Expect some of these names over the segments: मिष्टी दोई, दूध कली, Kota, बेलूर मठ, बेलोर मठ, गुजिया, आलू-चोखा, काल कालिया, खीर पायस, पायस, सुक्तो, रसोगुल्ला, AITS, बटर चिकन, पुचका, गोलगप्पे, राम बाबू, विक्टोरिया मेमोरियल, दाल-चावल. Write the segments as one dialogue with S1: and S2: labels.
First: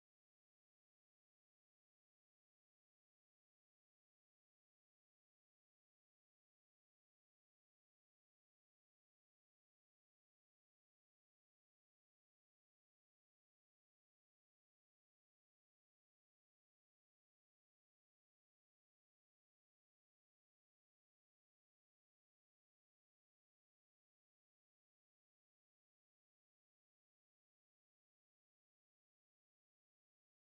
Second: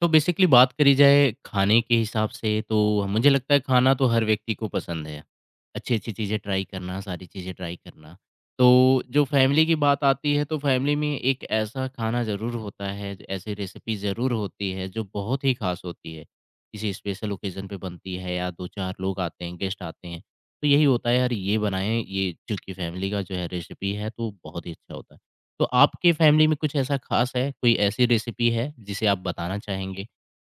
S1: तो basically बात करी जाए खाने के हिसाब से तो मुझे लगता है खाना तो हर व्यक्ति को पसंद है। अच्छी-अच्छी चीज़ें ट्राई करना, सारी चीज़ें ट्राई करना। तो जो फैमिली की बात आती है तो फैमिली में एक ऐसा खाना ज़रूर होता है, ऐसी रेसिपी ज़रूर होती है जो बहुत ही ख़ास होती है। किसी स्पेशल ओकेज़न पे बनती है या 2-4 लोग आते हैं, गेस्ट आते हैं। तो यही होता है यार ये बनाएँ, ये चूँकि फैमिली का जो है रेसिपी है तो बहुत ही अच्छा होता है। तो आपके फैमिली में कुछ ऐसा खास है, कोई ऐसी रेसिपी है जिसे आप बताना चाहेंगे?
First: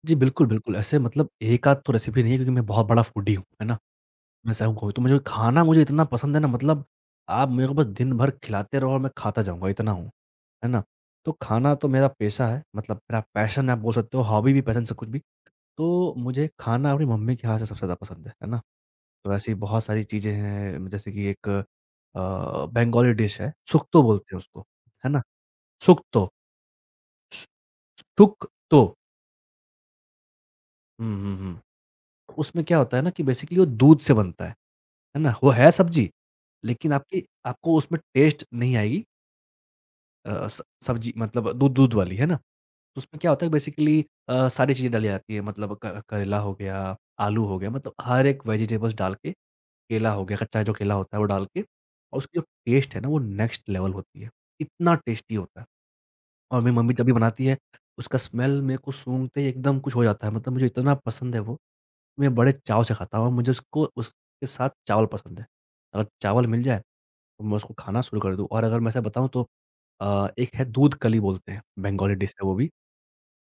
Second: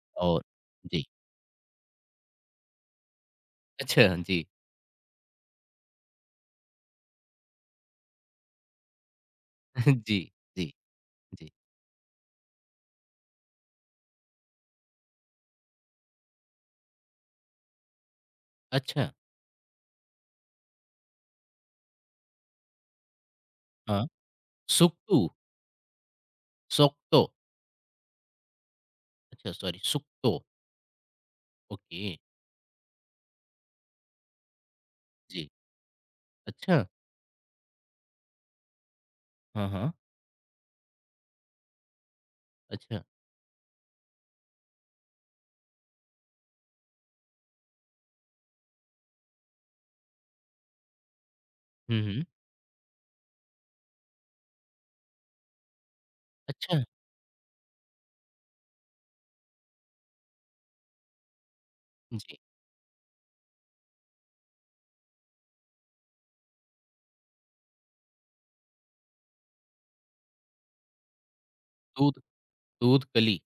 S2: जी,
S1: और
S2: बिल्कुल, बिल्कुल। ऐसे
S1: जी,
S2: मतलब एक आध तो रेसिपी नहीं है क्योंकि मैं बहुत बड़ा फूडी हूँ, है ना?
S1: अच्छा जी,
S2: मैं सही कहूँ तो मुझे खाना मुझे इतना पसंद है ना मतलब आप मेरे को बस दिन भर खिलाते रहो और मैं खाता जाऊँगा इतना हूँ,
S1: जी,
S2: है
S1: जी,
S2: ना? तो
S1: जी।
S2: खाना तो मेरा पेशा है मतलब मेरा पैशन आप बोल सकते हो, हॉबी भी पैशन सब कुछ भी। तो मुझे खाना अपनी मम्मी के हाथ से सबसे ज़्यादा पसंद है ना?
S1: अच्छा,
S2: तो ऐसी बहुत सारी चीज़ें हैं जैसे कि एक बंगाली डिश है, सुक्तो
S1: हाँ,
S2: बोलते हैं उसको, है ना?
S1: सुक्तू,
S2: सुक्तो,
S1: सोक्तो
S2: सु सुक्तो।
S1: अच्छा सॉरी सुक्तो,
S2: हुँ, हुँ, हुँ।
S1: ओके,
S2: उसमें क्या होता है ना कि बेसिकली वो दूध से बनता है। है ना?
S1: जी,
S2: वो है सब्ज़ी,
S1: अच्छा,
S2: लेकिन आपकी आपको उसमें टेस्ट नहीं आएगी।
S1: हाँ, हाँ,
S2: स सब्ज़ी मतलब दूध दूध वाली, है ना? तो
S1: अच्छा,
S2: उसमें क्या होता है बेसिकली सारी चीज़ें डाली जाती हैं मतलब क करेला हो गया, आलू हो गया मतलब हर एक वेजिटेबल्स डाल के, केला हो गया, कच्चा जो केला होता है वो डाल के
S1: हुँ,
S2: और
S1: हुँ,
S2: उसकी जो टेस्ट है ना वो नेक्स्ट लेवल होती है। इतना टेस्टी होता है और मेरी
S1: अच्छा,
S2: मम्मी जब भी बनाती है, उसका स्मेल मेरे को सूँघते ही एकदम कुछ हो जाता है मतलब मुझे इतना पसंद है वो, मैं
S1: जी,
S2: बड़े चाव से खाता हूँ और मुझे उसको उसके साथ चावल पसंद है। अगर चावल मिल जाए मैं उसको खाना शुरू कर दूँ। और अगर मैं ऐसा बताऊँ तो एक है दूध कली बोलते हैं, बंगाली
S1: दूध
S2: डिश है वो भी।
S1: दूध कली,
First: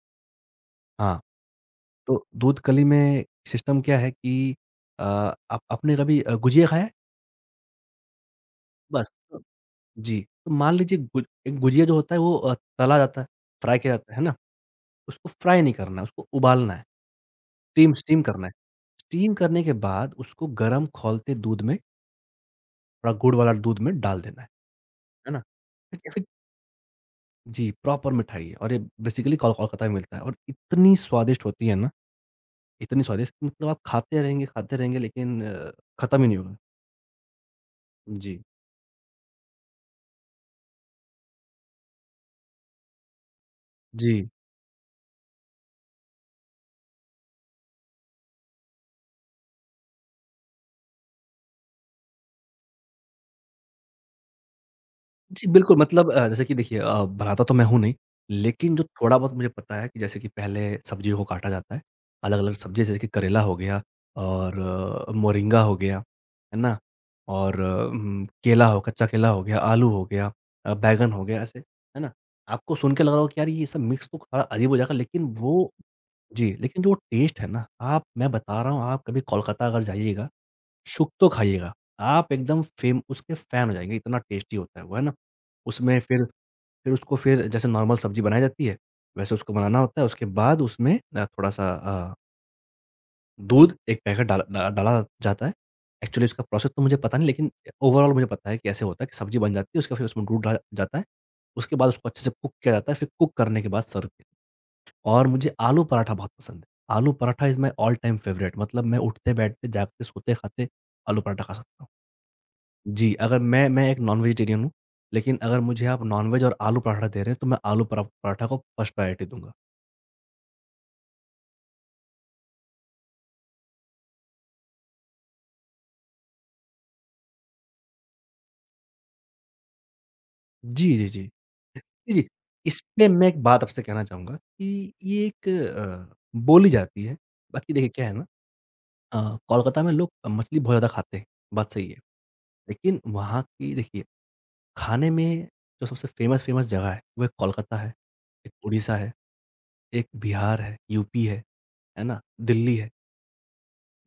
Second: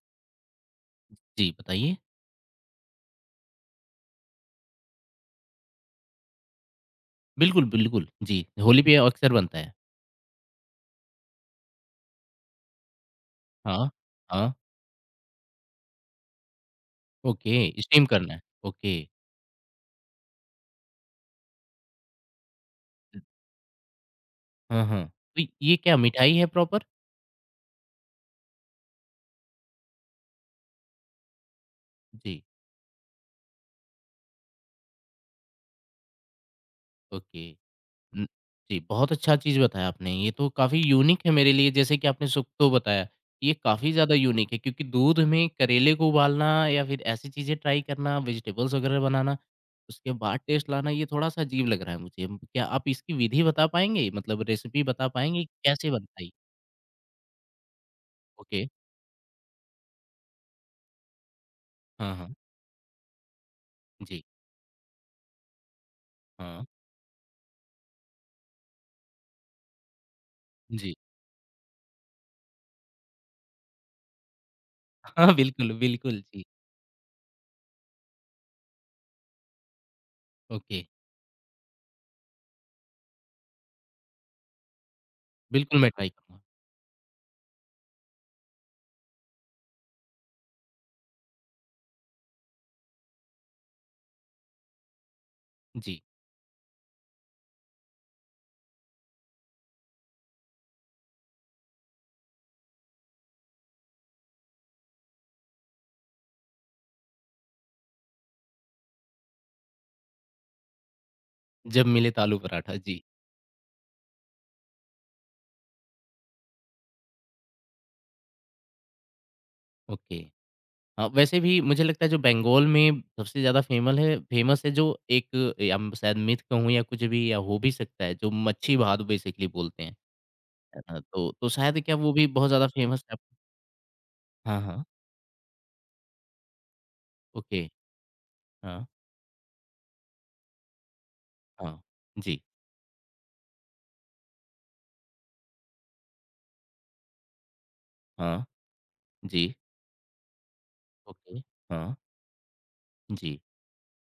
S2: हाँ,
S1: जी, बताइए?
S2: तो दूध कली में सिस्टम क्या है कि आप आपने कभी गुजिया खाया है?
S1: बिल्कुल, बिल्कुल, जी, होली पे
S2: बस
S1: अक्सर
S2: तो-
S1: बनता है।
S2: जी, तो मान लीजिए गुज एक गुजिया जो होता है वो तला जाता है, फ्राई
S1: हाँ,
S2: किया जाता है ना?
S1: हाँ,
S2: उसको फ्राई नहीं करना है, उसको उबालना है,
S1: ओके,
S2: स्टीम
S1: स्टीम
S2: स्टीम
S1: करना है,
S2: करना है।
S1: ओके,
S2: स्टीम करने के बाद उसको गरम खौलते दूध में, थोड़ा गुड़ वाला दूध में डाल देना
S1: हाँ, हाँ,
S2: है
S1: तो
S2: ना?
S1: ये क्या
S2: फिर
S1: मिठाई है प्रॉपर?
S2: जी, प्रॉपर मिठाई है और ये बेसिकली कोलकाता में मिलता है और इतनी स्वादिष्ट होती है ना,
S1: जी,
S2: इतनी स्वादिष्ट मतलब आप खाते रहेंगे लेकिन खत्म ही नहीं होगा।
S1: ओके। हुँ,
S2: जी।
S1: जी, बहुत अच्छा चीज़ बताया आपने, ये तो काफ़ी यूनिक है मेरे लिए जैसे कि आपने सुक्तो बताया, ये काफ़ी
S2: जी।
S1: ज़्यादा यूनिक है क्योंकि दूध में करेले को उबालना या फिर ऐसी चीज़ें ट्राई करना, वेजिटेबल्स वगैरह बनाना, उसके बाद टेस्ट लाना, ये थोड़ा-सा अजीब लग रहा है मुझे। क्या आप इसकी विधि बता पाएँगे? मतलब रेसिपी बता पाएँगे
S2: जी, बिल्कुल
S1: कैसे
S2: मतलब
S1: बनता है ये?
S2: जैसे कि देखिए बनाता तो मैं हूँ नहीं,
S1: ओके,
S2: लेकिन जो थोड़ा बहुत मुझे पता है कि जैसे कि पहले सब्जियों को काटा जाता है,
S1: हाँ, हाँ,
S2: अलग-अलग सब्ज़ी जैसे कि करेला हो गया
S1: जी,
S2: और मोरिंगा हो गया, है
S1: हाँ,
S2: ना? और केला हो कच्चा केला हो गया, आलू हो गया,
S1: जी।
S2: बैंगन हो गया ऐसे, है ना? आपको सुन के लग रहा हो कि यार ये सब मिक्स तो थोड़ा अजीब हो जाएगा लेकिन
S1: हाँ,
S2: वो
S1: बिल्कुल, बिल्कुल, जी,
S2: जी, लेकिन जो टेस्ट है ना, आप मैं बता रहा हूँ आप कभी कोलकाता अगर जाइएगा
S1: ओके,
S2: शुक तो खाइएगा, आप एकदम फेम उसके फ़ैन हो जाएँगे, इतना टेस्टी होता है वो, है ना?
S1: बिल्कुल मैं
S2: उसमें
S1: ट्राई
S2: फिर
S1: करूँगा।
S2: उसको फिर जैसे नॉर्मल सब्ज़ी बनाई जाती है, वैसे उसको बनाना होता है, उसके बाद उसमें थोड़ा-सा दूध एक पैकेट डाला जाता है।
S1: जी,
S2: एक्चुअली उसका प्रोसेस तो मुझे पता नहीं, लेकिन ओवरऑल मुझे पता है कि ऐसे होता है कि सब्ज़ी बन जाती है, उसके फिर उसमें दूध डाला जाता है, उसके बाद उसको अच्छे से कुक किया जाता है, फिर कुक करने के बाद सर्व किया जाता है। और मुझे आलू पराठा बहुत पसंद है। Aloo paratha is my all time favourite मतलब मैं उठते-बैठते, जागते, सोते-खाते आलू पराठा खा सकता
S1: जब
S2: हूँ।
S1: मिले तो आलू पराठा, जी,
S2: जी, अगर मैं एक नॉन-वेजिटेरियन हूँ, लेकिन अगर मुझे आप नॉन-वेज और आलू पराठा दे रहे हैं, तो मैं आलू पराठा को फर्स्ट प्रायोरिटी दूँगा।
S1: ओके। हाँ, वैसे भी मुझे लगता है जो बंगाल में सबसे ज़्यादा फेमल है फेमस है जो एक या म शायद मिथ कहूँ या कुछ भी या हो भी सकता है, जो मच्छी भात बेसिकली बोलते हैं। है
S2: जी,
S1: ना?
S2: जी, जी।
S1: तो शायद
S2: जी,
S1: क्या वो भी
S2: जी,
S1: बहुत ज़्यादा
S2: इस
S1: फेमस
S2: पे
S1: है।
S2: मैं एक बात आपसे कहना चाहूँगा
S1: हाँ, हाँ।
S2: कि ये एक बोली जाती है,
S1: ओके।
S2: बाकी देखिए क्या है ना,
S1: हाँ,
S2: कोलकाता में लोग मछली बहुत ज़्यादा खाते हैं, बात
S1: हाँ।
S2: सही है।
S1: जी।
S2: लेकिन वहाँ की देखिए, खाने में जो सबसे फ़ेमस-फ़ेमस जगह है, वो एक कोलकाता है,
S1: हाँ,
S2: एक उड़ीसा है,
S1: जी।
S2: एक बिहार है, यूपी
S1: ओके। हाँ,
S2: है ना? दिल्ली है।
S1: जी।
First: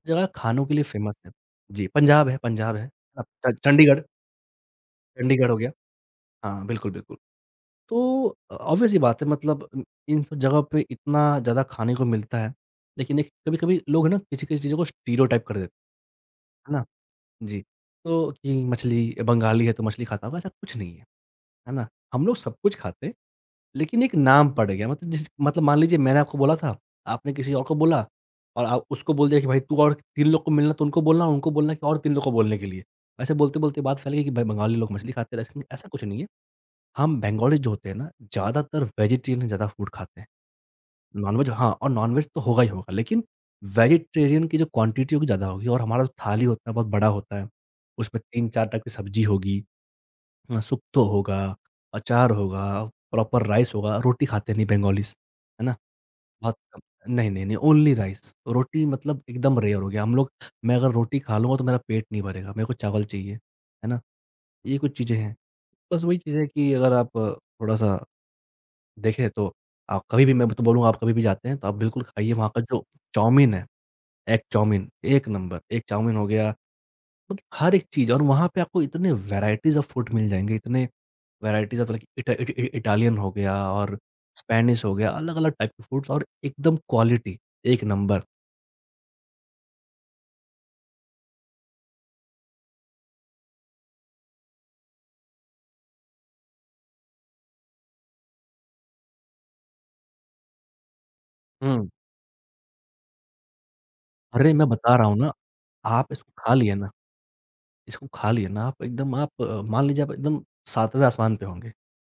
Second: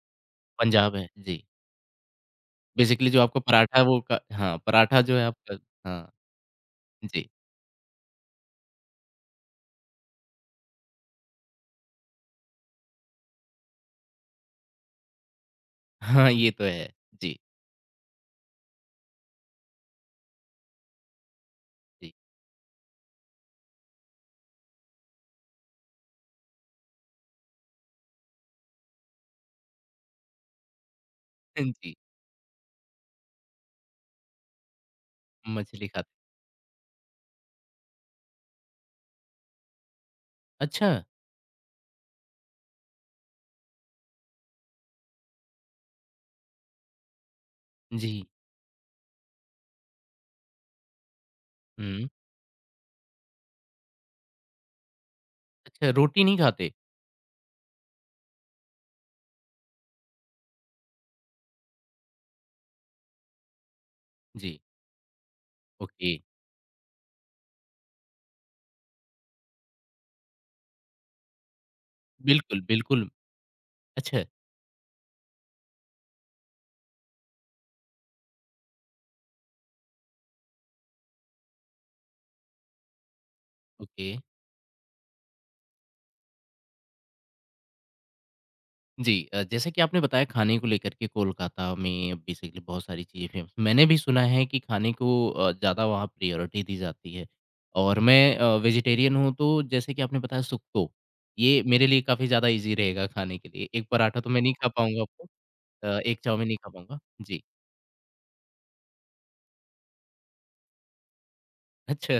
S2: जगह खानों के लिए
S1: पंजाब है।
S2: फ़ेमस है।
S1: जी।
S2: जी, पंजाब है पंजाब है।
S1: बेसिकली जो
S2: अब
S1: आपका
S2: च
S1: पराठा वो
S2: चंडीगढ़
S1: क हाँ, पराठा जो है
S2: चंडीगढ़ हो
S1: आपका
S2: गया।
S1: हाँ,
S2: हाँ, बिल्कुल, बिल्कुल।
S1: जी।
S2: तो ऑब्वियस सी बात है मतलब इन इन सब जगह पे इतना ज़्यादा खाने को मिलता है। लेकिन एक कभी-कभी लोग है ना किसी-किसी चीज़ों को स्टीरियोटाइप कर देते
S1: हाँ, ये तो
S2: है ना?
S1: है। जी,
S2: जी। तो कि मछली बंगाली है तो मछली खाता होगा, ऐसा कुछ नहीं है। है ना?
S1: जी।
S2: हम लोग सब कुछ खाते हैं, लेकिन एक नाम पड़ गया मतलब जिस मतलब मान लीजिए मैंने आपको बोला था, आपने किसी और को बोला और आप उसको बोल दिया कि भाई तू और 3 लोग को मिलना तो उनको बोलना कि
S1: जी,
S2: और 3 लोग को बोलने के लिए। ऐसे बोलते-बोलते बात फैल गई कि भाई बंगाली लोग मछली खाते हैं, ऐसा
S1: मछली
S2: ऐसा कुछ
S1: खाते
S2: नहीं है। हम बंगाली जो होते हैं ना ज़्यादातर वेजिटेरियन ज़्यादा फूड खाते हैं।
S1: अच्छा।
S2: नॉन-वेज हाँ, और नॉन-वेज तो होगा ही होगा, लेकिन वेजिटेरियन की जो क्वांटिटी होगी ज़्यादा होगी और हमारा जो थाली होता है बहुत बड़ा होता है। उसमें
S1: जी।
S2: 3-4 टाइप की सब्ज़ी होगी। सुक्तो होगा,
S1: हुँ।
S2: अचार होगा, प्रॉपर राइस होगा, रोटी खाते नहीं बंगालीज़, है ना?
S1: अच्छा, रोटी नहीं
S2: बहुत
S1: खाते?
S2: कम, नहीं, नहीं, नहीं, ओनली राइस। रोटी मतलब एकदम रेयर हो गया। हम लोग, मैं अगर रोटी खा लूँगा तो मेरा पेट नहीं भरेगा, मेरे को चावल चाहिए, है ना?
S1: जी,
S2: ये कुछ चीज़ें हैं। बस
S1: ओके।
S2: वही चीज़ है कि अगर आप थोड़ा-सा देखें तो आप कभी भी, मैं तो बोलूँगा आप कभी भी जाते हैं तो आप बिल्कुल खाइए वहाँ
S1: बिल्कुल,
S2: का जो
S1: बिल्कुल।
S2: चाउमीन है,
S1: अच्छा,
S2: एग चाउमीन, एक नंबर। एग चाउमीन हो गया मतलब हर एक चीज़, और वहाँ पे आपको इतने वैराइटीज़ ऑफ फूड मिल जाएँगे, इतने वैराइटीज़ ऑफ लाइक इटा इट इ इटालियन हो गया और
S1: ओके।
S2: स्पेनिश हो गया, अलग-अलग टाइप के फूड्स और एकदम क्वालिटी, एक नंबर।
S1: जी जैसे कि आपने बताया खाने को लेकर के कोलकाता में बेसिकली बहुत सारी चीज़ें फेमस मैंने भी सुना है कि खाने को ज़्यादा वहाँ प्रायोरिटी दी जाती है और मैं वेजिटेरियन हूँ तो जैसे कि आपने बताया सुक्तो, ये मेरे
S2: हुँ।
S1: लिए काफ़ी ज़्यादा ईज़ी रहेगा खाने के लिए। एक पराठा तो मैं
S2: अरे!
S1: नहीं खा
S2: मैं बता
S1: पाऊँगा
S2: रहा हूँ
S1: आपको
S2: ना, आप
S1: एक
S2: इसको
S1: चाउमीन
S2: खा
S1: नहीं खा
S2: लिए ना,
S1: पाऊँगा। जी,
S2: इसको खा लिए ना, आप एकदम, आप मान लीजिए आप एकदम 7वें आसमान पे होंगे।
S1: अच्छा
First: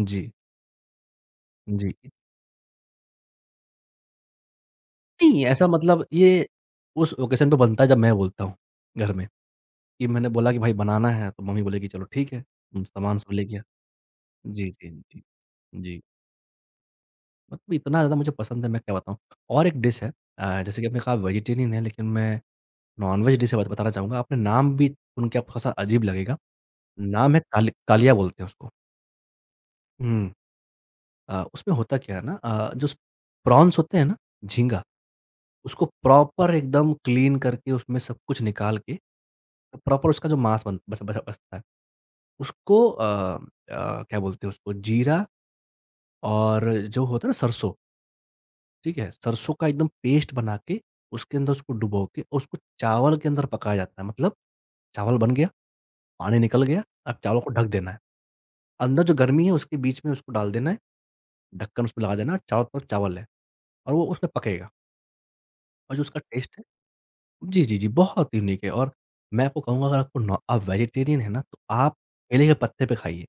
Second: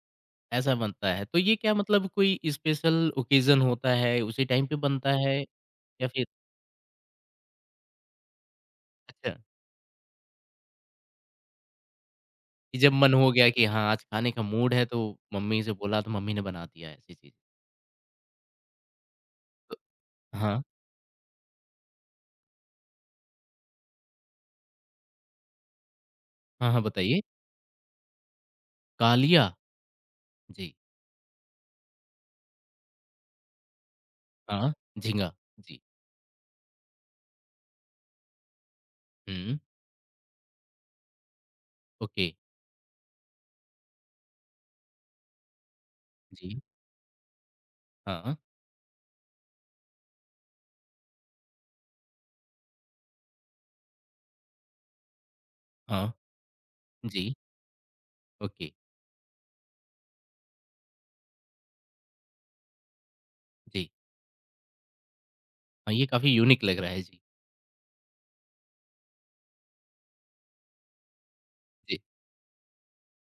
S2: जी,
S1: ऐसा बनता है। तो ये क्या
S2: जी।
S1: मतलब कोई स्पेशल ओकेज़न होता है, उसी टाइम पे बनता है
S2: नहीं, ऐसा मतलब
S1: या फिर
S2: ये उस ओकेज़न पे बनता है जब मैं बोलता हूँ घर में
S1: अच्छा।
S2: कि मैंने बोला कि भाई बनाना है, तो मम्मी बोलेगी चलो ठीक है,
S1: कि जब मन
S2: सामान
S1: हो
S2: सब ले
S1: गया
S2: गया।
S1: कि हाँ, आज खाने का
S2: जी,
S1: मूड है
S2: जी,
S1: तो
S2: जी,
S1: मम्मी से बोला
S2: जी।
S1: तो मम्मी ने बना दिया ऐसी चीज़।
S2: मतलब इतना ज़्यादा मुझे पसंद है मैं क्या बताऊँ। और एक डिश है,
S1: हाँ।
S2: जैसे कि आपने कहा वेजिटेरियन है लेकिन मैं नॉन-वेज डिश बत बताना चाहूँगा। आपने नाम भी सुन के आपको थोड़ा-सा अजीब लगेगा।
S1: हाँ, हाँ, बताइए?
S2: नाम है कालिया बोलते हैं उसको।
S1: कालिया?
S2: हुँ।
S1: जी।
S2: उसमें होता क्या है ना, जो प्रॉन्स होते हैं ना,
S1: हाँ।
S2: झींगा,
S1: झींगा? जी।
S2: उसको प्रॉपर एकदम क्लीन करके उसमें सब कुछ निकाल के
S1: हुँ।
S2: प्रॉपर उसका जो मांस बन बस बस बसता है
S1: ओके।
S2: उसको क्या बोलते हैं उसको, जीरा
S1: जी।
S2: और जो होता है ना सरसों,
S1: हाँ।
S2: ठीक है? सरसों का एकदम पेस्ट बना के उसके अंदर उसको डुबो के और उसको चावल के अंदर पकाया जाता है। मतलब चावल बन गया,
S1: हाँ।
S2: पानी निकल गया, अब
S1: जी।
S2: चावल को ढक देना है।
S1: ओके।
S2: अंदर जो गर्मी है उसके बीच में उसको डाल देना है, ढक्कन उसपे लगा देना है, चारों तरफ चावल है
S1: जी।
S2: और वो उसमें पकेगा
S1: हाँ,
S2: और जो
S1: ये
S2: उसका
S1: काफ़ी
S2: टेस्ट
S1: यूनिक
S2: है,
S1: लग रहा है। जी।
S2: जी, जी, जी, बहुत यूनिक है और मैं आपको कहूँगा अगर आपको नॉ आप वेजिटेरियन हैं ना, तो आप
S1: जी।
S2: केले के पत्ते पे खाइए।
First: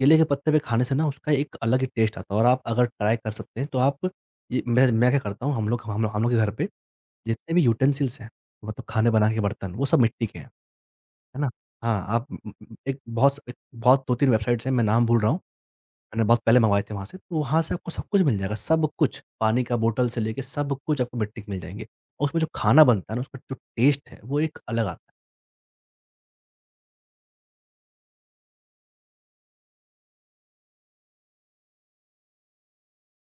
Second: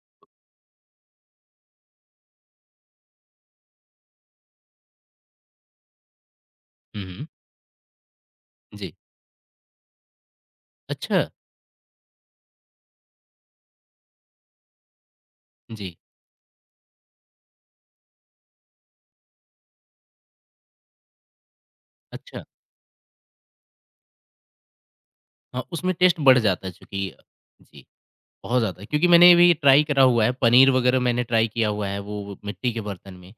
S2: केले के पत्ते पे खाने से ना उसका एक अलग ही टेस्ट आता है और आप अगर ट्राई कर सकते हैं तो आप, ये मैं क्या करता हूँ, हम लोग के घर पे
S1: हुँ, हुँ।
S2: जितने भी यूटेंसिल्स हैं, मतलब
S1: जी।
S2: खाने बनाने के बर्तन वो सब मिट्टी के हैं।
S1: अच्छा।
S2: है ना? हाँ, आप एक बहुत 2-3 वेबसाइट्स हैं, मैं नाम भूल रहा हूँ,
S1: जी।
S2: मैंने बहुत पहले मँगवाए थे वहाँ से, तो वहाँ से आपको सब कुछ मिल जाएगा, सब कुछ, पानी का बोतल से लेके सब कुछ आपको मिट्टी के मिल जाएँगे। और उसमें
S1: अच्छा।
S2: जो खाना बनता है ना उसका जो टेस्ट है वो एक अलग आता
S1: हाँ, उसमें टेस्ट बढ़ जाता है चूँकि जी, बहुत ज़्यादा क्योंकि मैंने भी ट्राई करा हुआ है, पनीर वग़ैरह मैंने ट्राई किया हुआ है वो मिट्टी के बर्तन में।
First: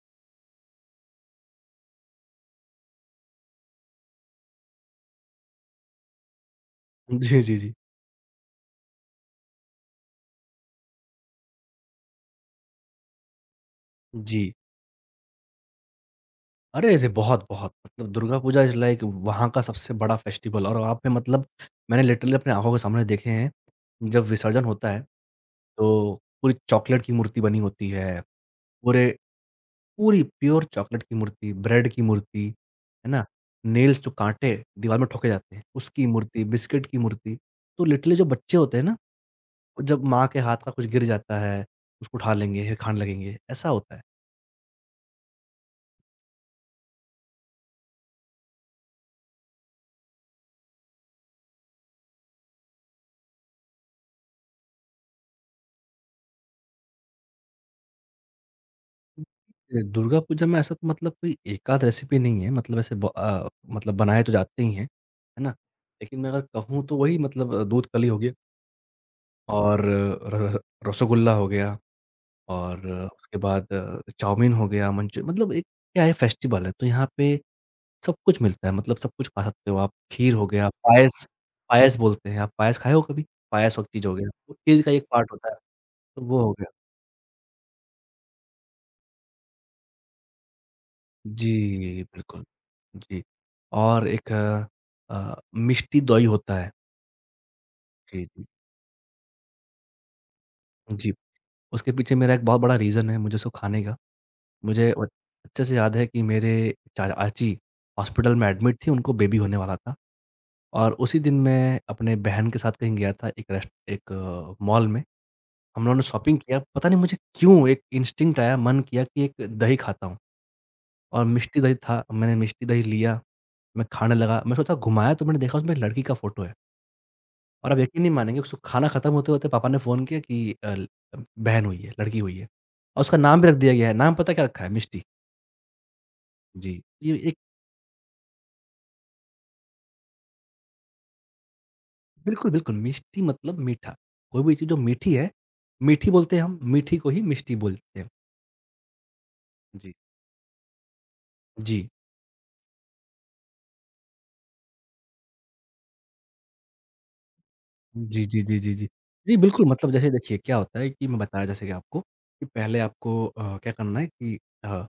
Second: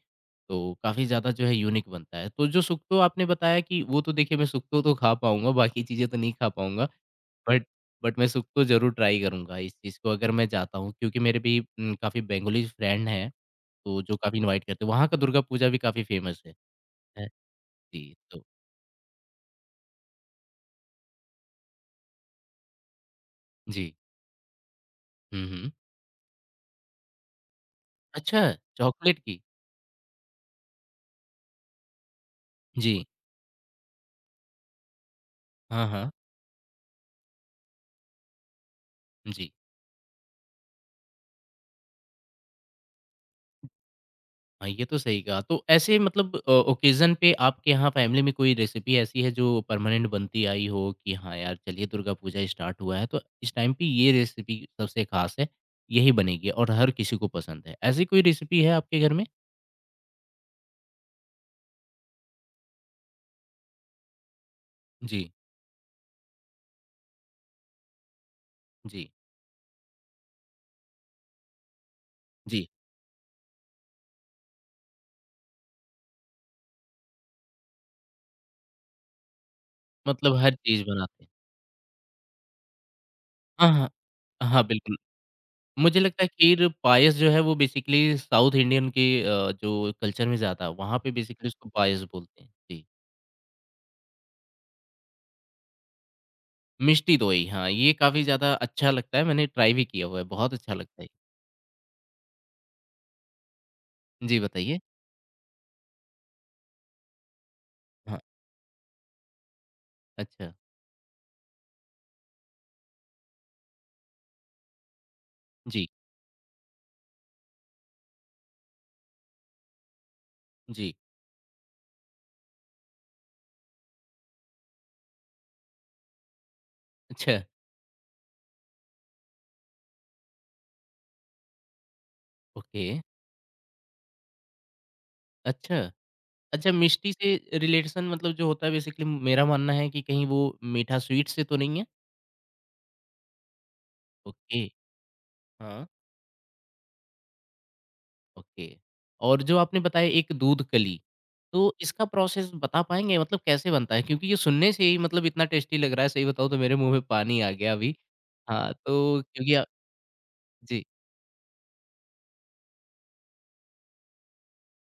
S1: तो काफ़ी ज़्यादा जो है यूनिक बनता है। तो जो सुक्तो आपने बताया कि वो तो देखिए मैं सुक्तो तो खा पाऊँगा, बाकी चीज़ें तो नहीं खा पाऊँगा।
S2: है। जी, जी,
S1: बट
S2: जी।
S1: बट मैं सुक्तो ज़रूर ट्राई करूँगा इस चीज़ को अगर मैं जाता हूँ क्योंकि मेरे भी काफ़ी बंगाली फ्रेंड हैं, तो जो काफ़ी
S2: जी।
S1: इनवाइट करते हैं। वहाँ का दुर्गा पूजा भी काफ़ी फेमस है।
S2: अरे रे!
S1: है।
S2: बहुत, बहुत मतलब
S1: जी,
S2: दुर्गा
S1: तो
S2: पूजा इज़ लाइक वहाँ का सबसे बड़ा फेस्टिवल और वहाँ पे मतलब मैंने लिटरली अपनी आँखों के सामने देखे हैं,
S1: जी।
S2: जब विसर्जन होता है
S1: हुँ, हुँ।
S2: तो पूरी चॉकलेट की मूर्ति बनी होती है,
S1: अच्छा,
S2: पूरे
S1: चॉकलेट की?
S2: पूरी प्योर चॉकलेट की मूर्ति, ब्रेड की मूर्ति,
S1: जी।
S2: है ना? नेल्स जो काँटे दीवार में ठोके जाते हैं,
S1: हाँ,
S2: उसकी
S1: हाँ।
S2: मूर्ति, बिस्किट की मूर्ति। तो लिटरली जो बच्चे होते हैं ना, वो
S1: जी।
S2: जब माँ के हाथ का कुछ गिर जाता है, उसको उठा लेंगे, फिर खाने लगेंगे, ऐसा होता है।
S1: हाँ, ये तो सही कहा। तो ऐसे मतलब ओकेज़न पे आपके यहाँ फैमिली में कोई रेसिपी ऐसी है जो परमानेंट बनती आई हो कि हाँ यार, चलिए दुर्गा पूजा स्टार्ट हुआ है तो इस टाइम पे ये रेसिपी सबसे ख़ास है, यही बनेगी और हर किसी को पसंद है। ऐसी कोई रेसिपी है आपके घर में?
S2: दुर्गा पूजा में ऐसा तो मतलब कोई एकाध रेसिपी नहीं है, मतलब ऐसे मतलब बनाए तो जाते ही हैं,
S1: जी,
S2: है ना? लेकिन मैं अगर कहूँ तो वही मतलब दूध कली हो गया
S1: जी,
S2: और र रसोगुल्ला हो गया।
S1: जी।
S2: और उसके बाद चाउमीन हो गया, मंचू मतलब एक क्या है, फेस्टिवल है तो यहाँ पे सब कुछ मिलता है, मतलब सब कुछ खा सकते हो आप। खीर
S1: मतलब
S2: हो
S1: हर
S2: गया,
S1: चीज़ बनाते
S2: पायस
S1: हैं।
S2: पायस बोलते हैं। आप पायस खाए हो कभी?
S1: हाँ,
S2: पायस एक
S1: हाँ।
S2: चीज़ हो गया, वो
S1: हाँ,
S2: खीर का
S1: बिल्कुल।
S2: एक पार्ट होता है,
S1: मुझे
S2: तो
S1: लगता है
S2: वो हो
S1: खीर
S2: गया।
S1: पायस जो है वो बेसिकली साउथ इंडियन के जो कल्चर में ज़्यादा वहाँ पे बेसिकली उसको पायस
S2: जी,
S1: बोलते
S2: बिल्कुल।
S1: हैं। जी।
S2: जी, और एक मिष्टी दोई होता है।
S1: मिष्टी दोई, हाँ, ये काफ़ी
S2: जी, जी।
S1: ज़्यादा अच्छा लगता है, मैंने ट्राई भी किया हुआ है, बहुत अच्छा लगता है।
S2: जी, उसके पीछे मेरा एक बहुत बड़ा रीज़न है मुझे उसको खाने का।
S1: जी, बताइए?
S2: मुझे अ, अच्छे से याद है कि मेरे चा चाची
S1: हाँ,
S2: हॉस्पिटल में एडमिट थीं, उनको बेबी होने वाला था।
S1: अच्छा।
S2: और उसी दिन मैं अपने बहन के साथ कहीं गया था, एक रेस्ट एक अ, मॉल में। हम
S1: जी,
S2: लोगों ने शॉपिंग किया, पता नहीं मुझे क्यों एक इंस्टिंक्ट आया, मन किया कि एक दही खाता हूँ,
S1: जी।
S2: और मिष्टी दही था, मैंने मिष्टी दही लिया, मैं खाने लगा। मैं सोचा घुमाया, तो मैंने देखा उसमें एक लड़की का फ़ोटो है।
S1: अच्छा,
S2: और आप यकीन नहीं मानेंगे, उसको खाना खत्म होते-होते पापा ने फ़ोन किया कि अ, ल बहन हुई है, लड़की हुई है,
S1: ओके।
S2: और उसका नाम भी रख दिया गया है। नाम पता है क्या रखा है? मिष्टी।
S1: अच्छा, अच्छा
S2: जी,
S1: मिष्टी
S2: ये
S1: से
S2: एक
S1: रिलेशन मतलब जो होता है बेसिकली मेरा मानना है कि कहीं वो मीठा स्वीट से तो नहीं है?
S2: बिल्कुल, बिल्कुल मिष्टी मतलब मीठा। कोई भी
S1: ओके,
S2: चीज़ जो मीठी है,
S1: हाँ,
S2: मीठी बोलते हैं हम, मीठी को ही मिष्टी बोलते हैं।
S1: ओके। और जो आपने
S2: जी।
S1: बताया एक दूध कली, तो
S2: जी।
S1: इसका प्रोसेस बता पाएँगे मतलब कैसे बनता है? क्योंकि ये सुनने से ही मतलब इतना टेस्टी लग रहा है, सही बताऊँ तो मेरे मुँह में पानी आ गया अभी।
S2: जी, जी, जी,
S1: हाँ,
S2: जी, जी।
S1: तो
S2: जी,
S1: क्योंकि
S2: बिल्कुल। मतलब जैसे देखिए क्या होता
S1: जी।
S2: है कि मैं बताया जैसे कि आपको कि पहले आपको क्या करना है कि अ,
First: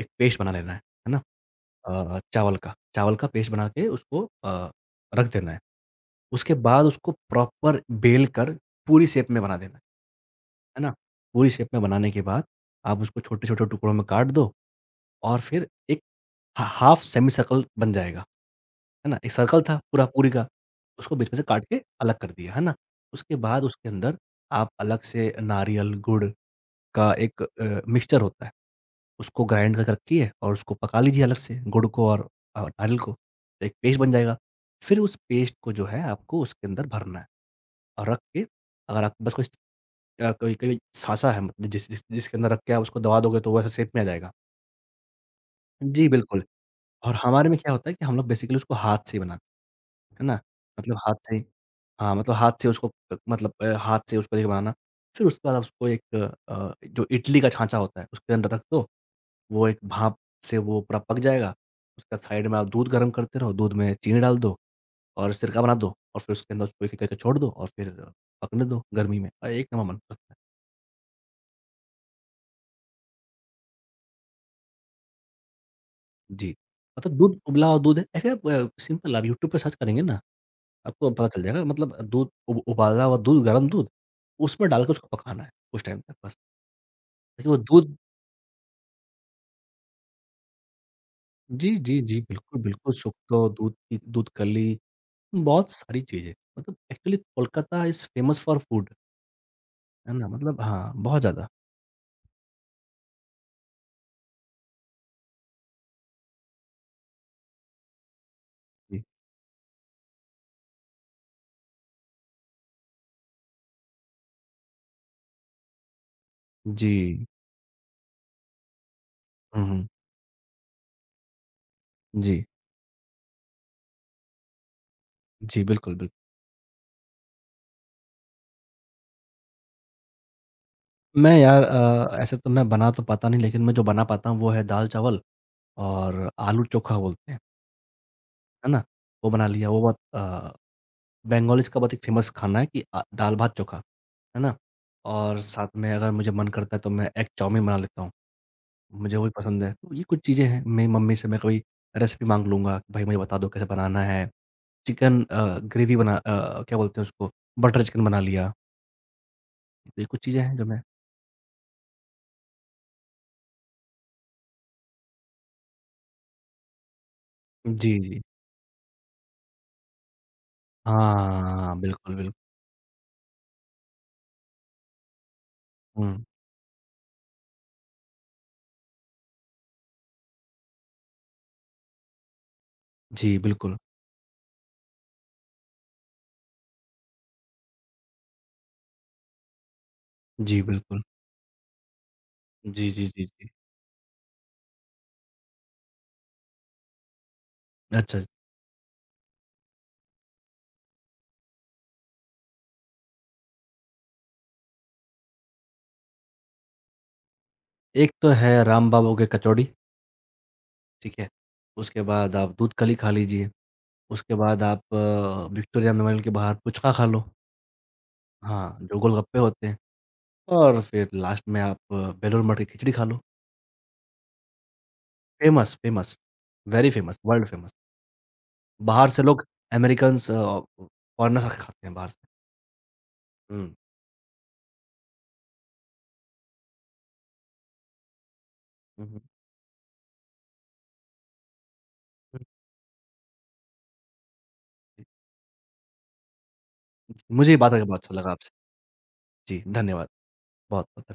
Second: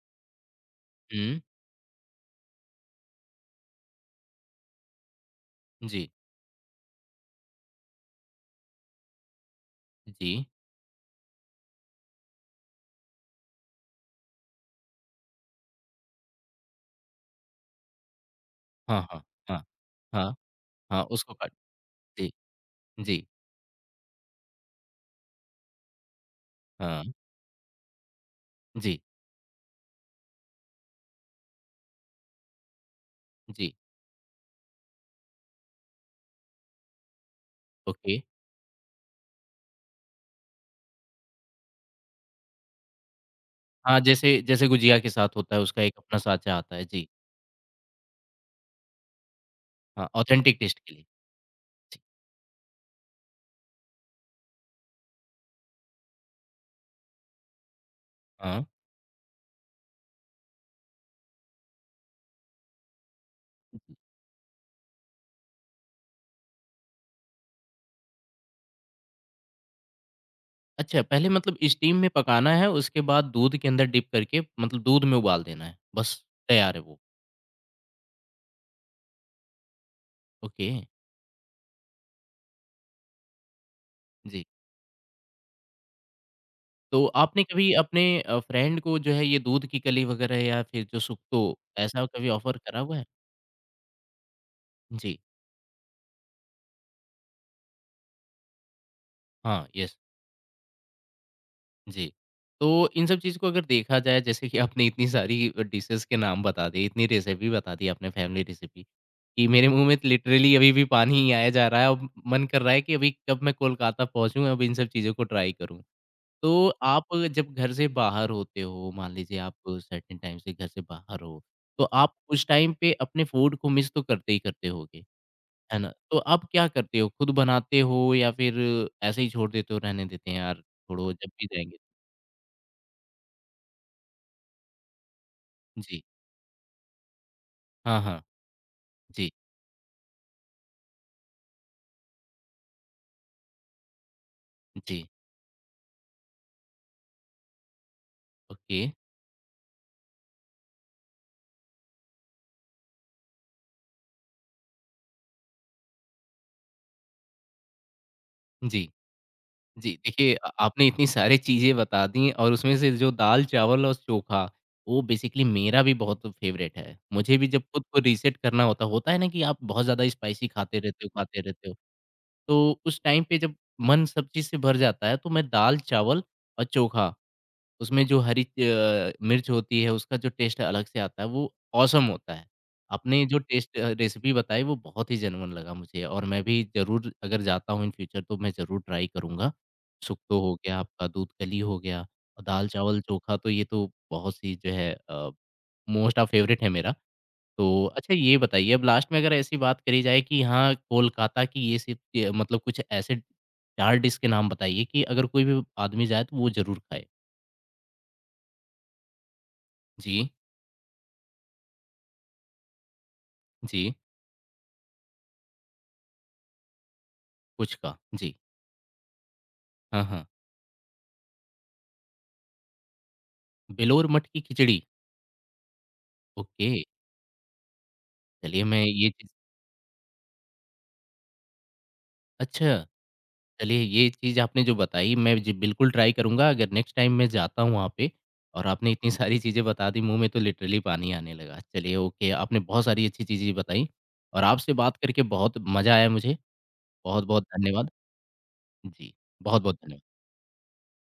S2: एक पेस्ट बना लेना है ना?
S1: हुँ,
S2: चावल का पेस्ट बना के उसको रख देना है।
S1: जी,
S2: उसके बाद उसको प्रॉपर बेल कर पूरी शेप में बना देना
S1: जी।
S2: है ना? पूरी शेप में बनाने के बाद आप उसको छोटे-छोटे टुकड़ों में काट दो और फिर एक हा हाफ़ सेमी सर्कल बन जाएगा,
S1: हाँ,
S2: है ना?
S1: हाँ,
S2: एक सर्कल
S1: हाँ।
S2: था पूरा पूरी
S1: हाँ,
S2: का,
S1: हाँ,
S2: उसको बीच
S1: उसको
S2: में से
S1: काट
S2: काट के अलग कर
S1: जी,
S2: दिया, है ना?
S1: जी,
S2: उसके बाद उसके अंदर आप अलग से नारियल, गुड़
S1: हाँ,
S2: का एक मिक्सचर होता है,
S1: जी,
S2: उसको ग्राइंड करके रखिए और उसको पका लीजिए अलग से गुड़ को और नारियल को, तो एक
S1: जी,
S2: पेस्ट बन जाएगा। फिर उस पेस्ट को जो है आपको उसके अंदर भरना है। और
S1: ओके।
S2: रख के अगर आपके पास कुछ कोई कोई साँचा है, मतलब जिस जिस जिसके अंदर रख के आप उसको दबा दोगे तो वैसे शेप
S1: हाँ,
S2: में आ जाएगा।
S1: जैसे जैसे गुजिया के साथ होता है, उसका एक
S2: जी,
S1: अपना
S2: बिल्कुल।
S1: साँचा आता है। जी,
S2: और हमारे में क्या होता है कि हम लोग बेसिकली उसको हाथ से ही बनाते
S1: हाँ,
S2: हैं, है ना?
S1: ऑथेंटिक टेस्ट के
S2: मतलब
S1: लिए।
S2: हाथ से ही-
S1: जी,
S2: हाँ, मतलब हाथ से उसको मतलब हाथ से उसको देखिए बनाना। फिर उसके बाद आप उसको एक जो इडली का छाँचा होता है, उसके अंदर रख
S1: हाँ।
S2: दो, वो एक भाँप से वो पूरा पक जाएगा। उसके बाद साइड में आप दूध गरम करते रहो, दूध में चीनी डाल दो और सिरका बना दो और फिर उसके अंदर उसको एक-एक करके छोड़ दो और फिर पकने दो गर्मी में और एक नंबर बन।
S1: अच्छा, पहले मतलब स्टीम में पकाना है, उसके बाद दूध के अंदर डिप करके मतलब दूध में उबाल देना है, बस
S2: जी।
S1: तैयार है वो।
S2: मतलब दूध उबला हुआ दूध है। ऐसे आप सिंपल आप यूट्यूब पे सर्च करेंगे ना,
S1: ओके,
S2: आपको पता चल जाएगा। मतलब दूध उब उबाला हुआ दूध, गरम दूध,
S1: जी।
S2: उसमें डाल के उसको पकाना है कुछ टाइम तक बस।
S1: तो आपने
S2: ताकि वो
S1: कभी
S2: दूध
S1: अपने फ्रेंड को जो है ये दूध की कली वगैरह या फिर जो सुक्तो,
S2: जी, जी,
S1: ऐसा
S2: जी,
S1: कभी ऑफ़र
S2: बिल्कुल,
S1: करा
S2: बिल्कुल।
S1: हुआ है?
S2: सुक्तो, दूध कली,
S1: जी,
S2: बहुत सारी चीज़ें। मतलब actually Kolkata is famous for food,
S1: हाँ, यस।
S2: है ना? मतलब हाँ, बहुत ज़्यादा।
S1: जी। तो इन सब चीज़ को अगर देखा जाए जैसे कि आपने इतनी सारी डिशेज़ के नाम बता दिए, इतनी रेसिपी बता दी आपने फैमिली रेसिपी,
S2: जी।
S1: कि मेरे मुँह में लिटरली अभी भी पानी ही आया जा रहा है। अब मन कर रहा है कि अभी कब मैं कोलकाता पहुँचूँ, अब इन सब चीज़ों को ट्राई करूँ। तो
S2: जी।
S1: आप जब घर से बाहर होते हो, मान लीजिए आप
S2: हुँ, हुँ।
S1: सर्टेन टाइम से घर से बाहर हो, तो आप
S2: जी।
S1: उस टाइम पे अपने फूड को मिस तो करते ही करते होगे,
S2: जी,
S1: है ना?
S2: बिल्कुल, बिल्कुल।
S1: तो आप क्या करते हो? खुद बनाते हो या फिर ऐसे ही छोड़ देते हो, रहने देते हैं यार छोड़ो जब
S2: मैं
S1: भी
S2: यार
S1: जाएँगे?
S2: ऐसे तो मैं बना तो पाता नहीं, लेकिन मैं जो बना पाता हूँ वो है दाल-चावल
S1: जी।
S2: और आलू-चोखा बोलते हैं।
S1: हाँ, हाँ।
S2: है ना?
S1: जी,
S2: वो बना लिया। बंगालीज़ का बहुत एक फ़ेमस खाना है कि दाल भात चोखा, है ना?
S1: जी।
S2: और साथ में अगर मुझे मन करता है तो मैं एग चाउमीन बना लेता हूँ,
S1: ओके।
S2: मुझे वो भी पसंद है। तो ये कुछ चीज़ें हैं, मेरी मम्मी से मैं कभी रेसिपी माँग लूँगा कि भाई मुझे बता दो कैसे बनाना है। चिकन अ, ग्रेवी बना अ, क्या बोलते हैं उसको बटर चिकन बना लिया।
S1: जी, जी।
S2: तो ये कुछ
S1: देखिए
S2: चीज़ें हैं जो मैं
S1: आपने इतनी सारी चीज़ें बता दी और उसमें से जो दाल-चावल और चोखा, वो बेसिकली मेरा भी बहुत फ़ेवरेट है। मुझे भी जब खुद को
S2: जी, जी।
S1: रीसेट करना होता होता है ना कि आप बहुत ज़्यादा स्पाइसी खाते रहते हो, खाते रहते हो।
S2: हाँ, बिल्कुल, बिल्कुल।
S1: तो उस टाइम पे जब मन सब चीज़ से भर जाता है, तो मैं दाल-चावल
S2: हुँ।
S1: और चोखा उसमें जो हरी मिर्च होती है, उसका जो टेस्ट अलग से आता है, वो ऑसम होता है। आपने जो
S2: जी, बिल्कुल।
S1: टेस्ट रेसिपी बताई, वो बहुत ही जेन्युइन लगा मुझे और मैं भी ज़रूर अगर जाता हूँ इन फ्यूचर, तो मैं ज़रूर ट्राई करूँगा। शुक्तो हो
S2: जी,
S1: गया,
S2: बिल्कुल।
S1: आपका दूध कली हो गया और
S2: जी,
S1: दाल-चावल
S2: जी, जी,
S1: चोखा, तो
S2: जी।
S1: ये तो बहुत सी जो है मोस्ट ऑफ फेवरेट है मेरा। तो अच्छा
S2: अच्छा,
S1: ये बताइए, अब लास्ट में अगर ऐसी बात करी जाए कि हाँ, कोलकाता की ये सिर्फ़ य मतलब कुछ ऐसे 4 डिश के नाम बताइए कि अगर कोई भी आदमी जाए, तो वो ज़रूर खाए?
S2: एक तो है राम बाबू के कचौड़ी।
S1: जी।
S2: ठीक है? उसके बाद आप दूध कली खा लीजिए,
S1: जी,
S2: उसके बाद आप विक्टोरिया मेमोरियल के बाहर पुचका खा लो,
S1: पुचका, जी।
S2: हाँ, जो गोलगप्पे होते हैं।
S1: हाँ, हाँ।
S2: और फिर लास्ट में आप बेलूर मठ की खिचड़ी खा लो।
S1: बेलोर मठ की खिचड़ी,
S2: famous, famous,
S1: okay.
S2: Very famous, world famous.
S1: चलिए मैं ये
S2: बाहर से
S1: चीज़
S2: लोग, अमेरिकन्स फॉरेनर्स खाते हैं बाहर से।
S1: अच्छा,
S2: हुँ।
S1: चलिए ये चीज़ आपने जो बताई मैं जी बिल्कुल ट्राई करूँगा अगर नेक्स्ट टाइम मैं जाता हूँ वहाँ पे और आपने
S2: हुँ,
S1: इतनी
S2: हुँ,
S1: सारी चीज़ें बता दी मुँह में तो लिटरली पानी आने लगा। चलिए ओके,
S2: हुँ।
S1: आपने बहुत सारी अच्छी चीज़ें बताई और आपसे बात करके बहुत मज़ा आया मुझे। बहुत-बहुत
S2: मुझे ये बात करके
S1: धन्यवाद।
S2: बहुत अच्छा लगा आपसे।
S1: जी,
S2: जी,
S1: बहुत-बहुत
S2: धन्यवाद
S1: धन्यवाद।
S2: बहुत-बहुत।